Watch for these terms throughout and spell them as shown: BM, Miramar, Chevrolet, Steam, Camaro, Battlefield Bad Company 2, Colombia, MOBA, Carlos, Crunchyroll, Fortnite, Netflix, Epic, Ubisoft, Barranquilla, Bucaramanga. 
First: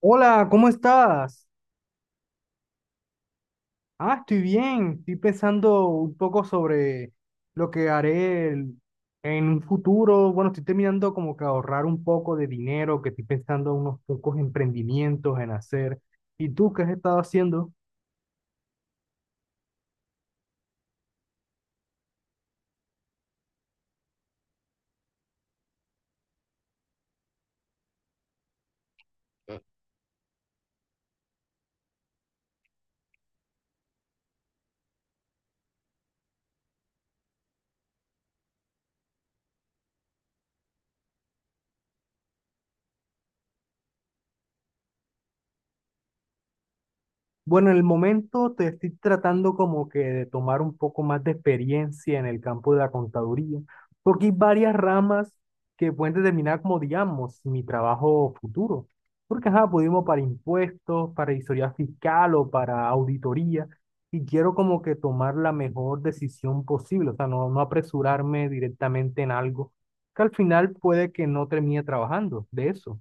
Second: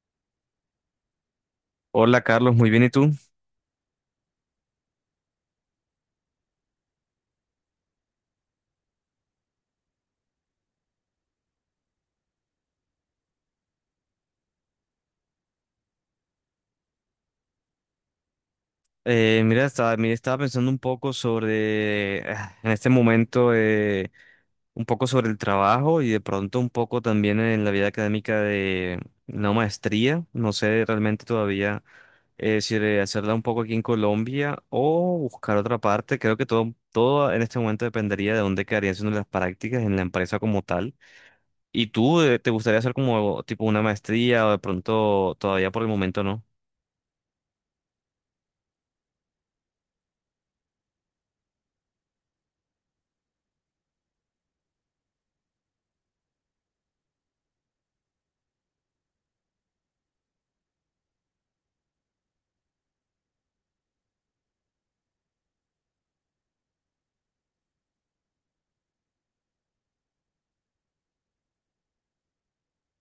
Hola, ¿cómo estás? Hola Carlos, muy bien, ¿y tú? Estoy bien. Estoy pensando un poco sobre lo que en un futuro. Bueno, estoy terminando como que ahorrar un poco de dinero, que estoy pensando unos pocos emprendimientos en hacer. ¿Y tú qué has estado haciendo? Mira, estaba pensando un poco sobre, en este momento, un poco sobre el trabajo y de pronto un poco también en la vida académica de una maestría. No sé realmente todavía si de hacerla un poco aquí en Colombia o buscar otra parte. Creo que todo en este momento dependería de dónde quedarían siendo las prácticas en la empresa como tal. ¿Y tú te gustaría hacer como tipo una maestría o de pronto todavía por el momento no? Bueno, en el momento te estoy tratando como que de tomar un poco más de experiencia en el campo de la contaduría, porque hay varias ramas que pueden determinar como, digamos, mi trabajo futuro. Porque, ajá, pudimos para impuestos, para historia fiscal o para auditoría, y quiero como que tomar la mejor decisión posible, o sea, no, no apresurarme directamente en algo que al final puede que no termine trabajando de eso.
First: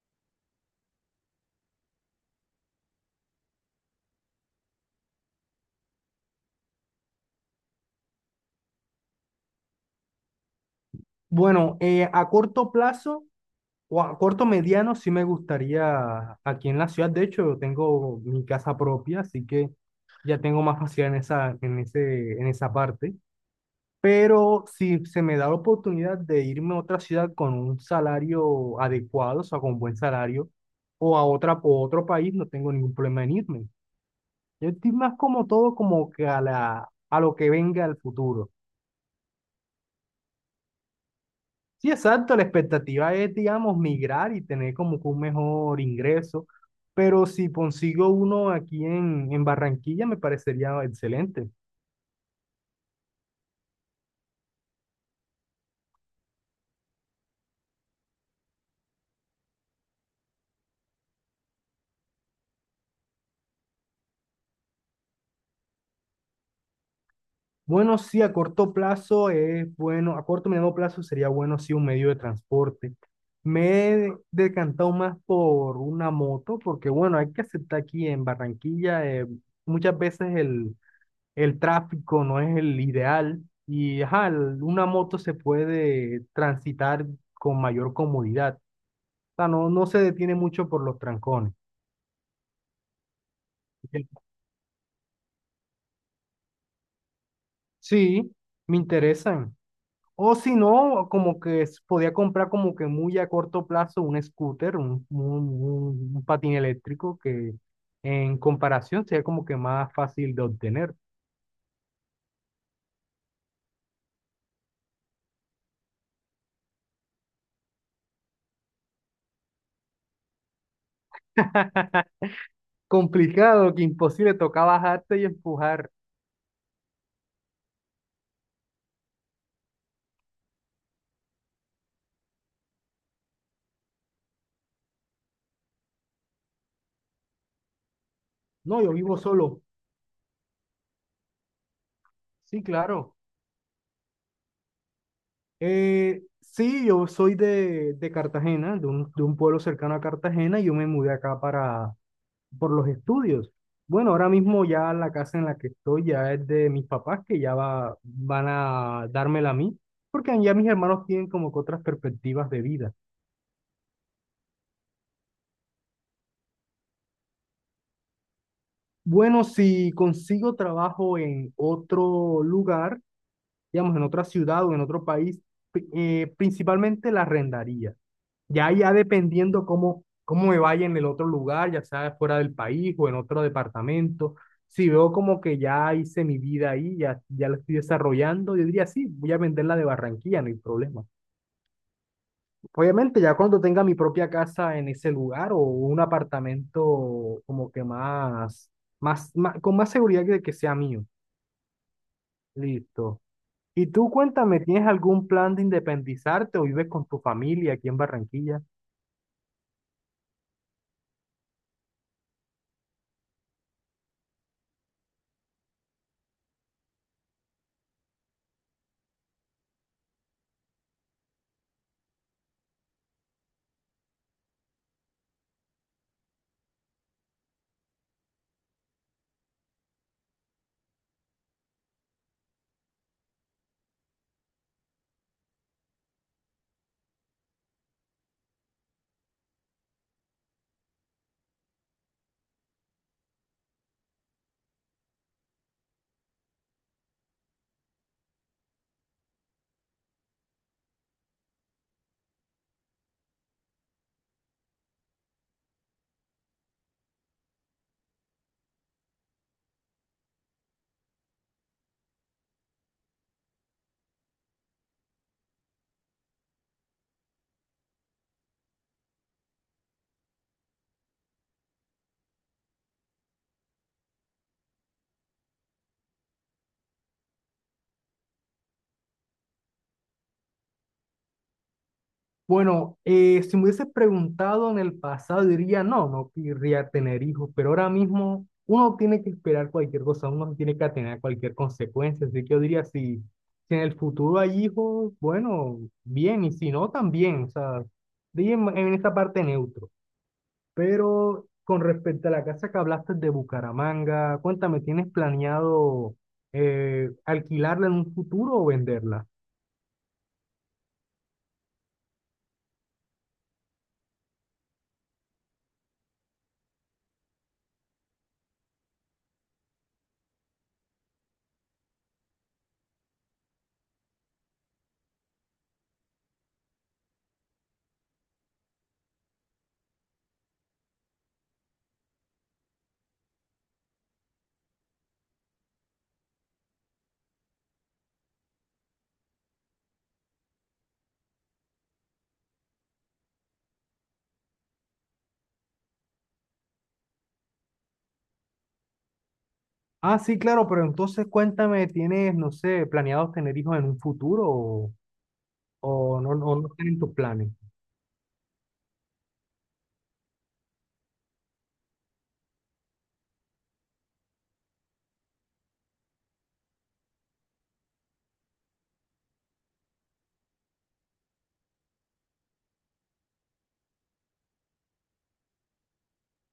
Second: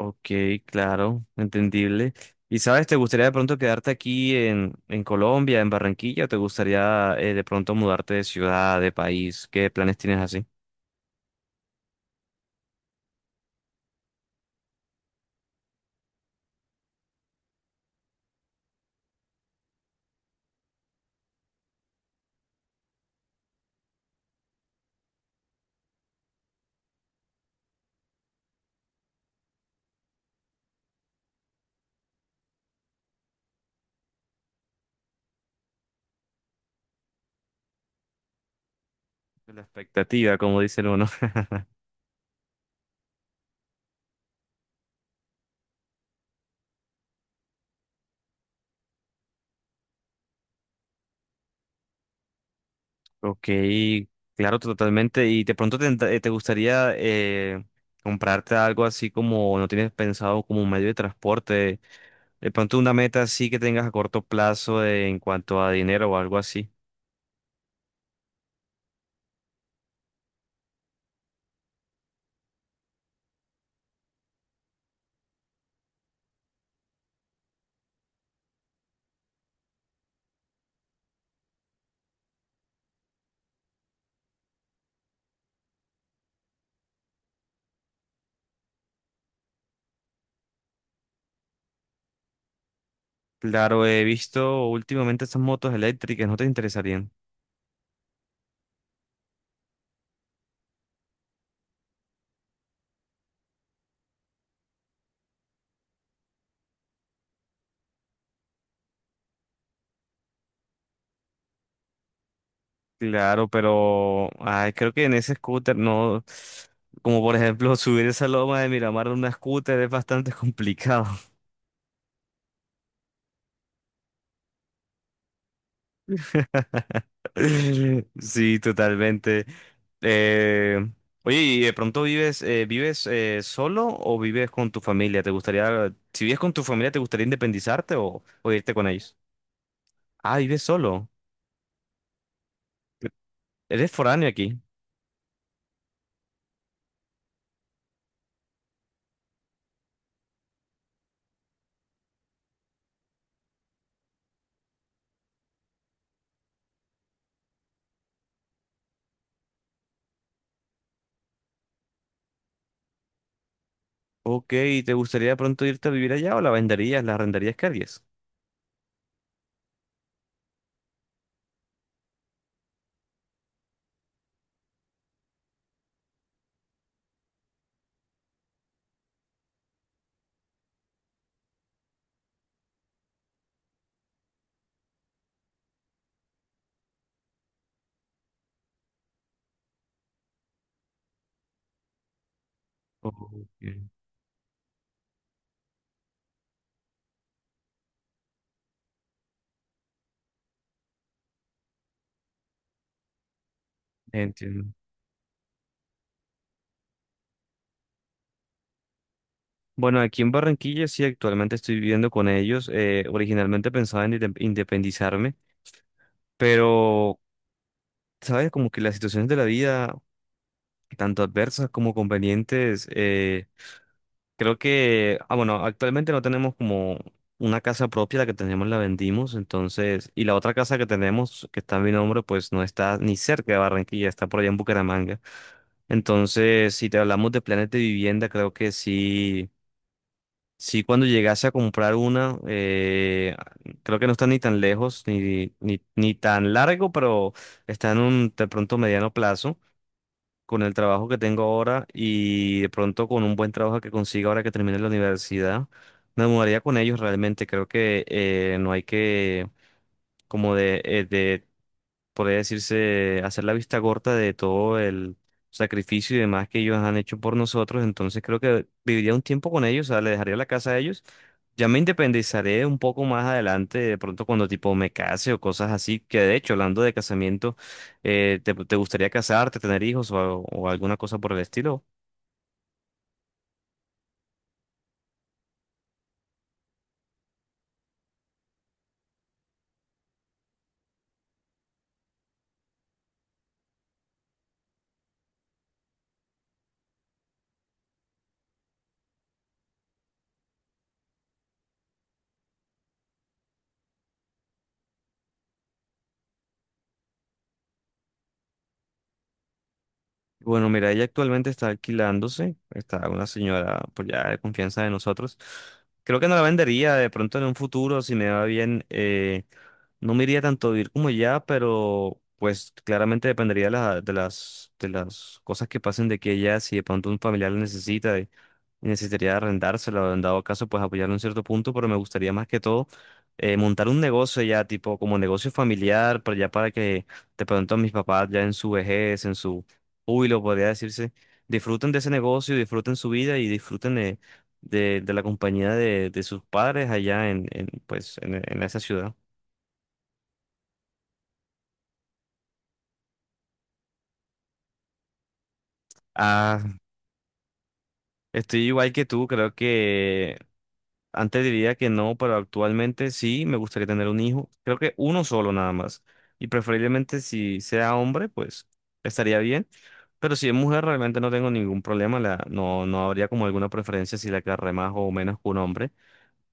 Ok, claro, entendible. ¿Y sabes, te gustaría de pronto quedarte aquí en Colombia, en Barranquilla, o te gustaría de pronto mudarte de ciudad, de país? ¿Qué planes tienes así? Bueno, a corto plazo. O a corto mediano sí me gustaría aquí en la ciudad. De hecho, tengo mi casa propia, así que ya tengo más facilidad en esa parte. Pero si se me da la oportunidad de irme a otra ciudad con un salario adecuado, o sea, con buen salario, o a otra, o otro país, no tengo ningún problema en irme. Yo estoy más como todo como que a a lo que venga al futuro. La expectativa, como dice uno. Sí, exacto, la expectativa es, digamos, migrar y tener como que un mejor ingreso, pero si consigo uno aquí en Barranquilla me parecería excelente. Ok, claro, totalmente. ¿Y de pronto te gustaría comprarte algo así como no tienes pensado como un medio de transporte? De pronto una meta así que tengas a corto plazo en cuanto a dinero o algo así. Bueno, sí, a corto plazo es bueno, a corto y mediano plazo sería bueno, sí, un medio de transporte. Me he decantado más por una moto, porque bueno, hay que aceptar aquí en Barranquilla, muchas veces el tráfico no es el ideal y ajá, una moto se puede transitar con mayor comodidad. O sea, no, no se detiene mucho por los trancones. Claro, he Bien. visto últimamente esas motos eléctricas, ¿no te interesarían? Sí, me interesan. O si no, como que podía comprar como que muy a corto plazo un scooter, un patín eléctrico que en comparación sería como que más fácil de obtener. Claro, pero ay, creo que en ese scooter no, como por ejemplo subir esa loma de Miramar en una scooter es bastante complicado. Complicado, que imposible, toca bajarte y empujar. Sí, totalmente. Eh, oye, ¿y de pronto vives solo o vives con tu familia? ¿Te gustaría, si vives con tu familia, te gustaría independizarte o irte No, con yo ellos? vivo solo. Ah, vives solo. Sí, claro. Eres foráneo aquí. Sí, yo soy de Cartagena, de un pueblo cercano a Cartagena, y yo me mudé acá por los estudios. Bueno, ahora mismo ya la casa en la que estoy ya es de mis papás, que ya van a dármela a mí, porque ya mis hermanos tienen como que otras perspectivas de vida. Ok, ¿y te gustaría de pronto irte a vivir allá o la venderías, la arrendarías? ¿Qué harías? Bueno, si consigo trabajo en otro lugar, digamos, en otra ciudad o en otro país, principalmente la arrendaría. Ya dependiendo cómo me vaya en el otro lugar, ya sea fuera del país o en otro departamento, si veo como que ya hice mi vida ahí, ya la estoy desarrollando, yo diría, sí, voy a venderla de Barranquilla, no hay problema. Obviamente, ya cuando Ok, tenga mi propia casa en ese lugar o un apartamento como que con más seguridad de que sea mío. Listo. Y tú cuéntame, entiendo. ¿tienes algún plan de independizarte o vives con tu familia aquí en Barranquilla? Bueno, aquí en Barranquilla sí, actualmente estoy viviendo con ellos. Originalmente pensaba en independizarme, pero, ¿sabes? Como que las situaciones de la vida, tanto adversas como convenientes, creo que, bueno, actualmente no tenemos como una casa propia, la que tenemos la vendimos, entonces, y la otra casa que tenemos, que está a mi nombre, pues no está ni cerca de Barranquilla, está por allá en Bucaramanga. Entonces, si te hablamos de planes de vivienda, creo que sí, sí cuando llegase a comprar una, creo que no está ni tan lejos, ni tan largo, pero está en un de pronto mediano plazo con el trabajo que tengo ahora y de pronto con un buen trabajo que consiga ahora que termine la universidad. Me mudaría con ellos realmente, creo que no hay que como de podría decirse, hacer la vista corta de todo el sacrificio y demás que ellos han hecho por nosotros. Entonces creo que viviría un tiempo con ellos, o sea, le dejaría la casa a ellos. Ya me independizaré un poco más adelante, de pronto cuando tipo me case o cosas así, que de hecho, hablando de casamiento, ¿te gustaría casarte, tener hijos o, alguna cosa por el estilo? Bueno, si me hubiese preguntado en el pasado, diría no, no querría tener hijos, pero ahora mismo uno tiene que esperar cualquier cosa, uno tiene que atener a cualquier consecuencia, así que yo diría si, si en el futuro hay hijos, bueno, bien, y si no, también, o sea, diría en esta parte neutro. Pero con respecto a la casa que hablaste de Bucaramanga, cuéntame, ¿tienes planeado alquilarla en un futuro o venderla? Bueno, mira, ella actualmente está alquilándose, está una señora pues ya de confianza de nosotros. Creo que no la vendería de pronto en un futuro, si me va bien, no me iría tanto a vivir como ya, pero pues claramente dependería de las cosas que pasen de que ella, si de pronto un familiar la necesita y necesitaría arrendársela, o en dado caso pues apoyarlo en cierto punto, pero me gustaría más que todo montar un negocio ya, tipo como negocio familiar, pero ya para que de pronto mis papás ya en su vejez, en su Uy, lo podría decirse. Disfruten de ese negocio, disfruten su vida y disfruten de la compañía de sus padres allá pues, en esa ciudad. Ah, sí, claro, pero entonces cuéntame, ¿tienes, no sé, planeados tener hijos en un futuro o no, no, no Ah, tienen tus planes? estoy igual que tú, creo que antes diría que no, pero actualmente sí, me gustaría tener un hijo. Creo que uno solo nada más. Y preferiblemente si sea hombre, pues estaría bien. Pero si es mujer, realmente no tengo ningún problema. No, no habría como alguna preferencia si la agarré más o menos que un hombre.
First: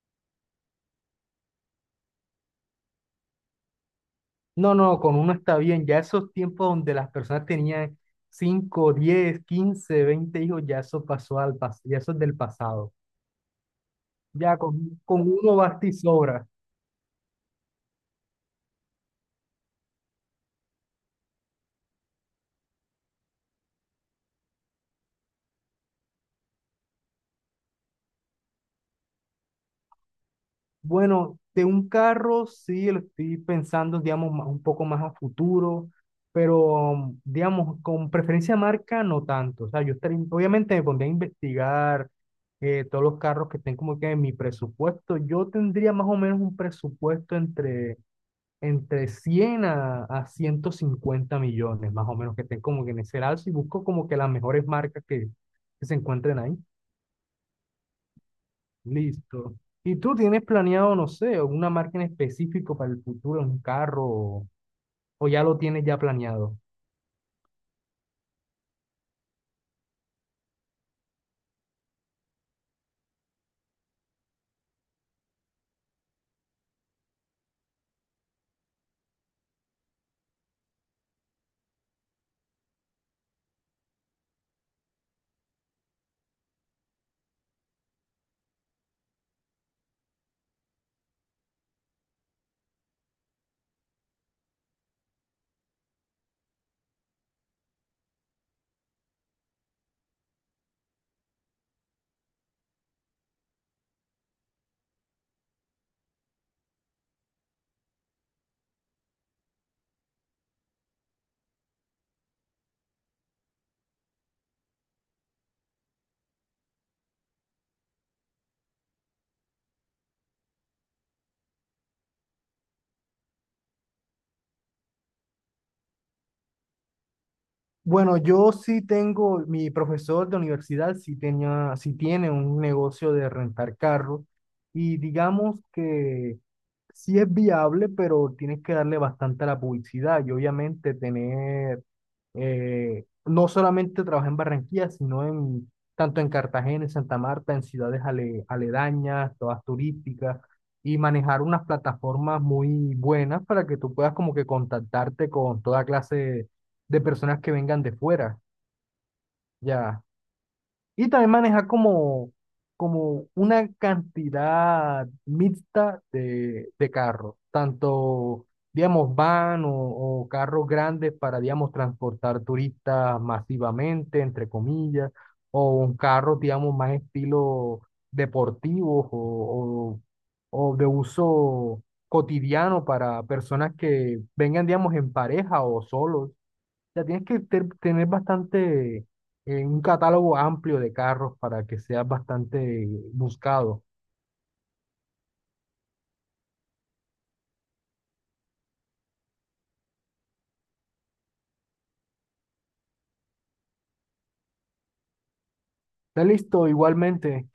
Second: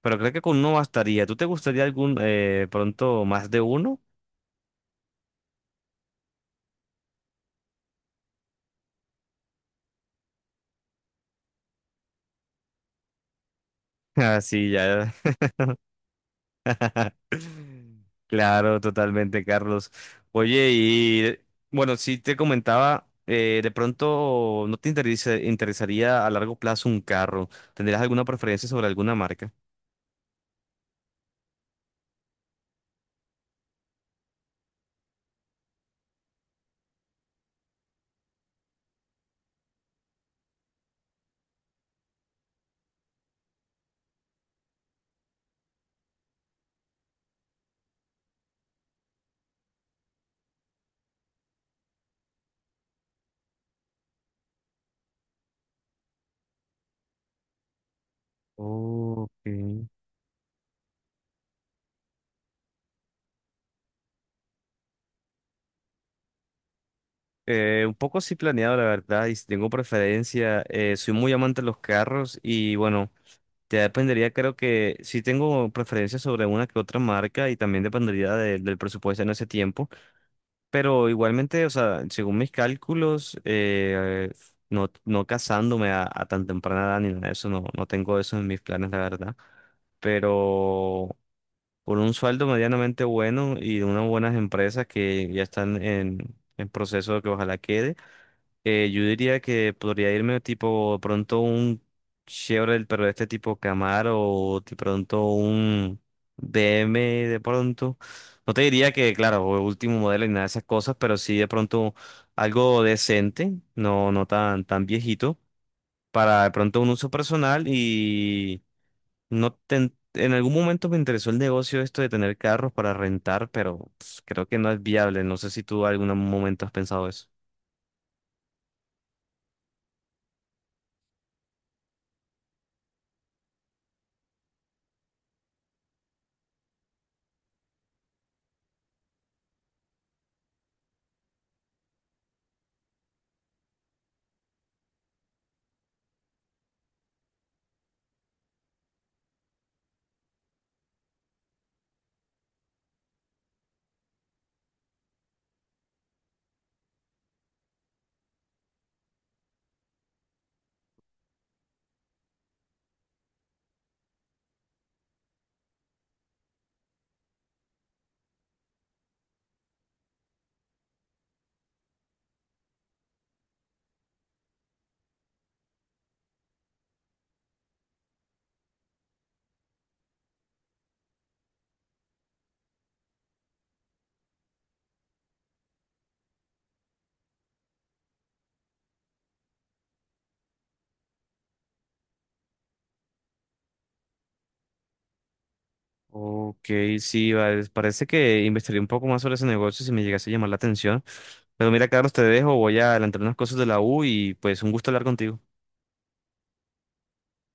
Pero creo que con uno bastaría. ¿Tú te gustaría algún pronto más de uno? No, no, con uno está bien. Ya esos tiempos donde las personas tenían 5, 10, 15, 20 hijos, ya eso pasó al pasado, ya eso es del pasado. Ah, Ya sí, ya. con uno basta y sobra. Claro, totalmente, Carlos. Oye, y bueno, sí te comentaba, de pronto no te interesaría a largo plazo un carro. ¿Tendrías alguna preferencia sobre alguna marca? Bueno, de un carro sí lo estoy pensando, digamos, un poco más a futuro, pero mm, digamos, con preferencia marca no tanto. O sea, yo estaría, obviamente me pondría a investigar todos los carros que estén como que en mi presupuesto. Yo tendría más o menos un presupuesto entre 100 a 150 millones, más o menos, que estén como que en ese lado y busco como que las mejores marcas que se encuentren ahí. Listo. Ok. ¿Y tú tienes planeado, no sé, alguna marca en específico para el futuro, un carro, o ya lo tienes ya planeado? Un poco sí planeado, la verdad, y si tengo preferencia. Soy muy amante de los carros y bueno. Ya dependería, creo que sí tengo preferencia sobre una que otra marca y también dependería del presupuesto en ese tiempo, pero igualmente, o sea, según mis cálculos, no, no casándome a tan temprana edad ni nada de eso, no, no tengo eso en mis planes, la verdad, pero con un sueldo medianamente bueno y de unas buenas empresas que ya están en proceso de que ojalá quede. Yo diría que podría irme tipo de pronto un Chevrolet, pero de este tipo Camaro o de pronto un BM de pronto. No te diría que, claro, último modelo y nada de esas cosas, pero sí de pronto algo decente, no, no tan, tan viejito, para de pronto un uso personal y no ten- en algún momento me interesó el negocio esto de tener carros para rentar, pero pues, creo que no es viable. No sé si tú en algún momento has pensado eso. Bueno, yo sí tengo, mi profesor de universidad sí tenía, sí tiene un negocio de rentar carros y digamos que sí es viable, pero tienes que darle bastante a la publicidad y obviamente tener, no solamente trabajar en Barranquilla, sino en tanto en Cartagena, en Santa Marta, en ciudades aledañas, todas turísticas, y manejar unas plataformas muy buenas para que tú puedas como que contactarte con toda clase de personas que vengan de fuera, ya. Y también maneja como, como una cantidad mixta de carros, tanto, digamos, van o carros grandes para, digamos, transportar turistas masivamente, entre comillas, o un carro, digamos, más estilo deportivo o de uso cotidiano para personas que vengan, digamos, en pareja o solos. Ya tienes que tener bastante, un catálogo amplio de carros para que seas bastante buscado. Ok, sí, vale. Parece que investigué un poco más sobre ese negocio si me llegase a llamar la atención. Pero mira, Carlos, te dejo, voy a adelantar unas cosas de la U y pues un gusto hablar contigo. Está listo, igualmente.